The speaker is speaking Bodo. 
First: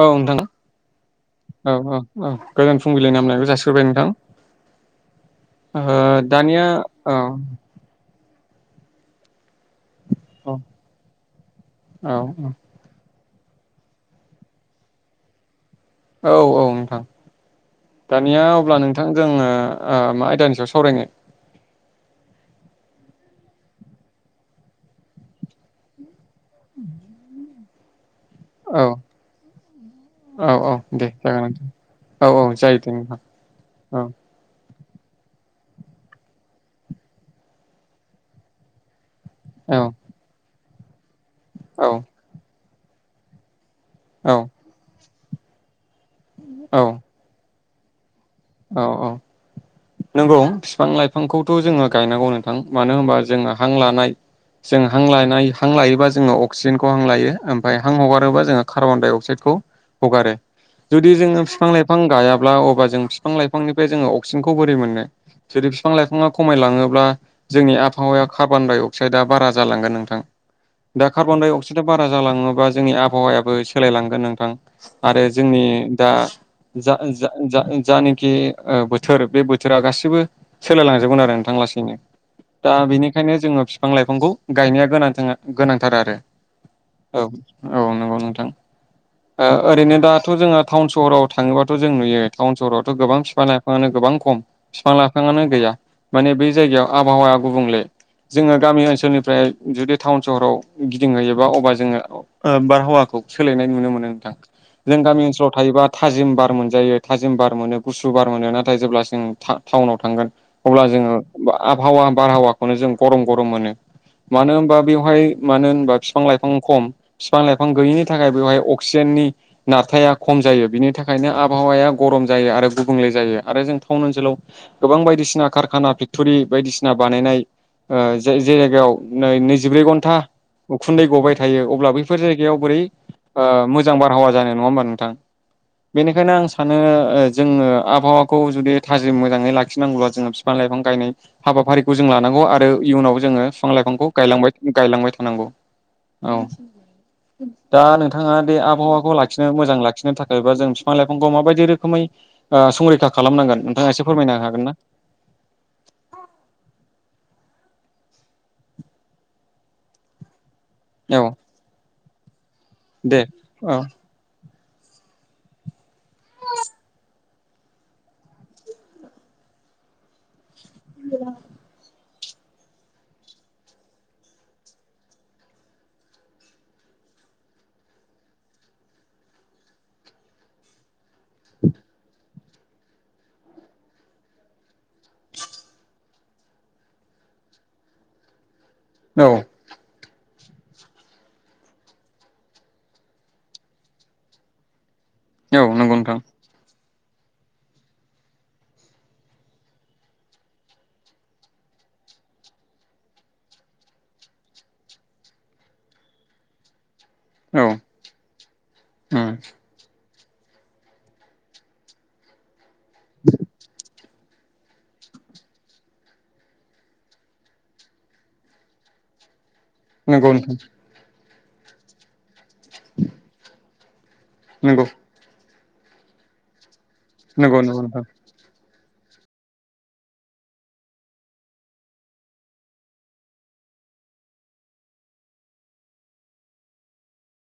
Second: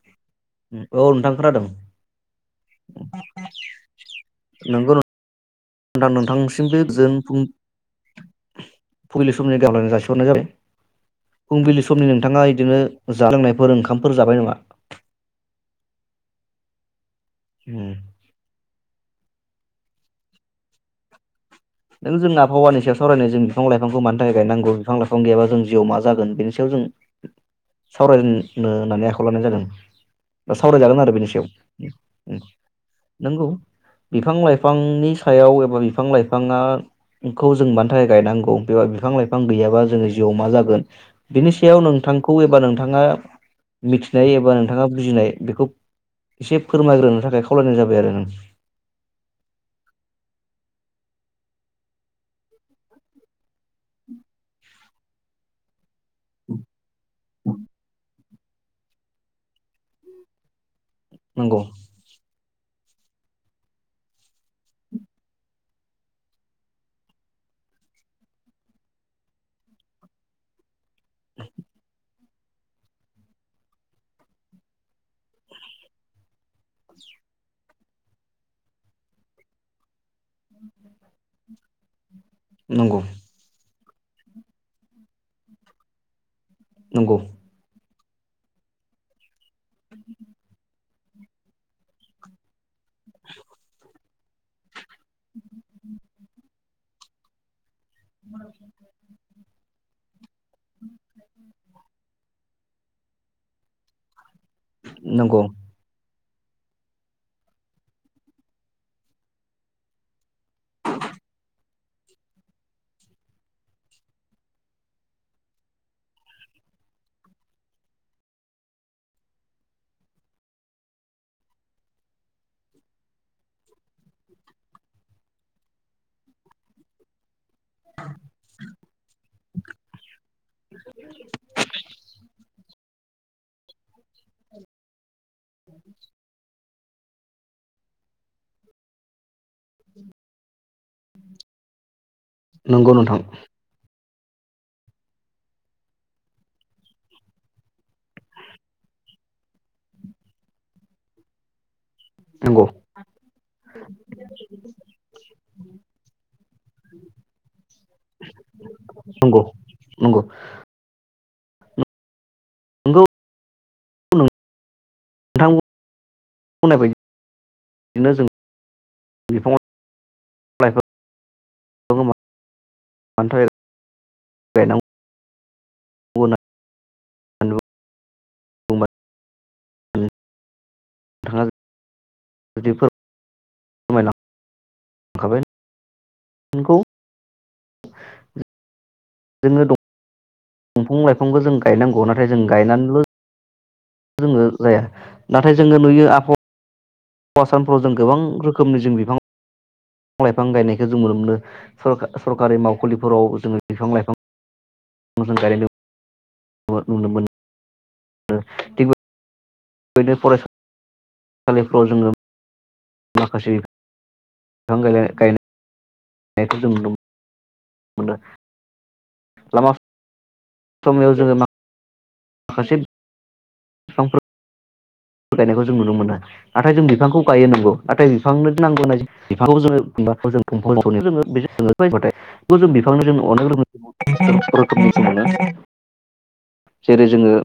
औ नोंथां औ नोंथां खोनादों औ औ औ गोजान फुंबिलिइ नामनायायखौ जासिग्रोबाय नोंथां। नोंगौ नोंथां ओ दानिया नोंथांसिमबो गोजोन औ। फुं फुंबिलि समनि गाहाम हामलायनाय जासि हरनाय जाबाय औ फुंबिलि समनि औ नोंथाङा बिदिनो जा लोंनायफोर ओंखामफोर जाबाय नामा? औ औ नोंथां। उम दानिया अब्ला नोंथां जोङो ओ मा आयदानि सायाव सावरायनो? जोंना आबहावानि सायाव सावरायनो जों बिफां लाइफांखौ मानि थाखाय ग नांगौ बिफां लाइफां गैयाब जों जिआव मा जागोन। बेनि सायाव जों सावरायनो औ होननानै आखायाव लानाय जादों औ बा औ सावरायजागोन दे आरो बेनि जागोन नोंथां औ सायाव औ जायो दे नोंथां नंगौ औ बिफां लाइफां बिफांनि सायाव एबा बिफां लाइ बिफाङाखौ जों मानि थाखाय गायनांगौ बेब बिफां लाइफां बिफां औ गैयाबा जोङो जिउआव मा जागोन [inaudible] बिनि सायाव औ नोंथांखौ एबा नोंथां। थाङा। मिथिनाय औ एबा नोंथाङा बुजिनाय बेखौ एसे औ फोरमायग्रोनो थाखाय खलायनाय जाबाय आरो नों औ औ नंगौ बिफां लाइफांखौथ' जोङो गायनांगौ नोंथां मानो होनबा जोङो हां लानाय जों हां लानाय हां लायोबा जों जोङो अक्सिजेनखौ हां लायो ओफाय हां हगारोबा जोङो कार्बन डाइ अक्साइदखौ हगारो। जुदि जोङो नंगौ फिफां लाइफां गाया ब्ला अब्ला जों बिफां लाइफांनिफ्राय जोङो अक्सिजेनखौ बोरै मोनो जुदि बिफां लाइफाङा खमायलाङोब्ला जोंनि आबहावाया कार्बनडाइ अक्साइदआ बारा जालांगोन नोंथां। दा कार्बनडाइ अक्सड बारा जालाङोबा जोंनि आबहावायाबो सोलायलांगोन नोंथां आरो जोंनि दा जा जा जा जानि खि बोथोर बे बोथोरा गाैबो सोलायलांजोबगोन आरो नोंथां लासैनो। दा नंगौ बेनिखायनो जोङो फि बिफां लाइफांखौ गायनाया गोनां जोङो गोनांथार आरो । नंगौ औ औ नंगौ नोंथां ओ ओरैनो दाथ' जोङो थावन सहराव थाङोब्लाथ' जों नुयो टाउन सहराव गोबां बिफां लाइफाङानो गोबां खम बिफां लाइफाङानो गैया। माने बै जायगायाव आबहावाया गुबुंले। जोङो गामि ओनसोलनिफ्राय जुदि टाउन सहराव गिदिंहैयोबा अबा जोङो बारहावाखौ सोलायनाय नुनो मोनो नोंथां जों गामि नंगौ ओनसोलाव थायोबा थाजिम बार मोनजायो थाजिम बार मोनो गुसुु बार मोनो। नाथाय जेब्ला जों टा-टाउनाव थांगोन अब्ला जोङो आबहावा बारहावाखौनो जों गरम गरम मोनो मानो। होनबा बेवहाय मानो होनबा फिफां लाइफां खम। फिफां लाइफां गैयिनि थाखाय बेवहाय अक्सिजेननि नारथाया खम जायो। बिनि थाखायनो आबहावाया गरम जायो आरो गुबुंले जायो आरो जों टाउन ओनसोलाव गोबां बायदिसिना कारखाना फेक्टरि बायदिसिना बानायनाय ओ जाय जे जायगायाव नै नैजिब्रै घन्टा उखुन्दै गबाय थायो अब्ला बैफोर जायगायाव बोरै ओ मो मोजां बारहावा जानो नङा होमबा नोंथां बेनिखायनो आं सा सानो जोङो आबहावाखौ जुदि थाजिम मोजाङै लाखिनांगौब्ला जोङो बिफां लाइफां गायनाय हाबाफारिखौ जों लानांगौ आरो नंगौ नोंथां इयुनावबो जोङो फिफां लाइफांखौ गायलांबाय गायलांबाय थानांगौ। औ दा नोंथाङा बे आबहावाखौ लाखिनो मोजां लाखिनो थाखायबा जों फिफां लाइफांखौ माबायदि रोखोमै ओ नंगौ संरैखा खालामनांगोन नोंथाङा एसे फोरमायनो हागोन ना? नंगौ नंगौ औ नंगौ दे औ नोंथां बुंनाय बायदि बिदिनो जों बिफां लाइफां [unintelligible] [unintelligible] [unintelligible] गायनांगौ होननानै बुङोबा नोंथाङा जि फोरमायलांखाबाय नोंखौ औ जोङो दं दंफां लाइफांबो जों गायनांगौ नाथाय जों गायनानैल' जोङो जाया। नाथाय औ जोङो नंगौ नुयो नोंथां आब हावा सानफोराव जों गोबां रोखोमनि जों बिफां बिफां लाइफां गायनायखौ जों नुनो मोनो। सरकारि मावखुलिफोराव जोङो बिफां लाइफां जों गायनाय [unintelligible] नुनो औ मोनो उम बेनो फरायसा सालिफ्राव जोङो माखासे [unintelligible] नंगौ समयाव जोङो मा खासे नोंगौ जों नुनो मोनो ना थाय जों बिफांखौ गायो नंगौ नाथाय बिफांनो नंगौ [unintelligible] जेरै जोङो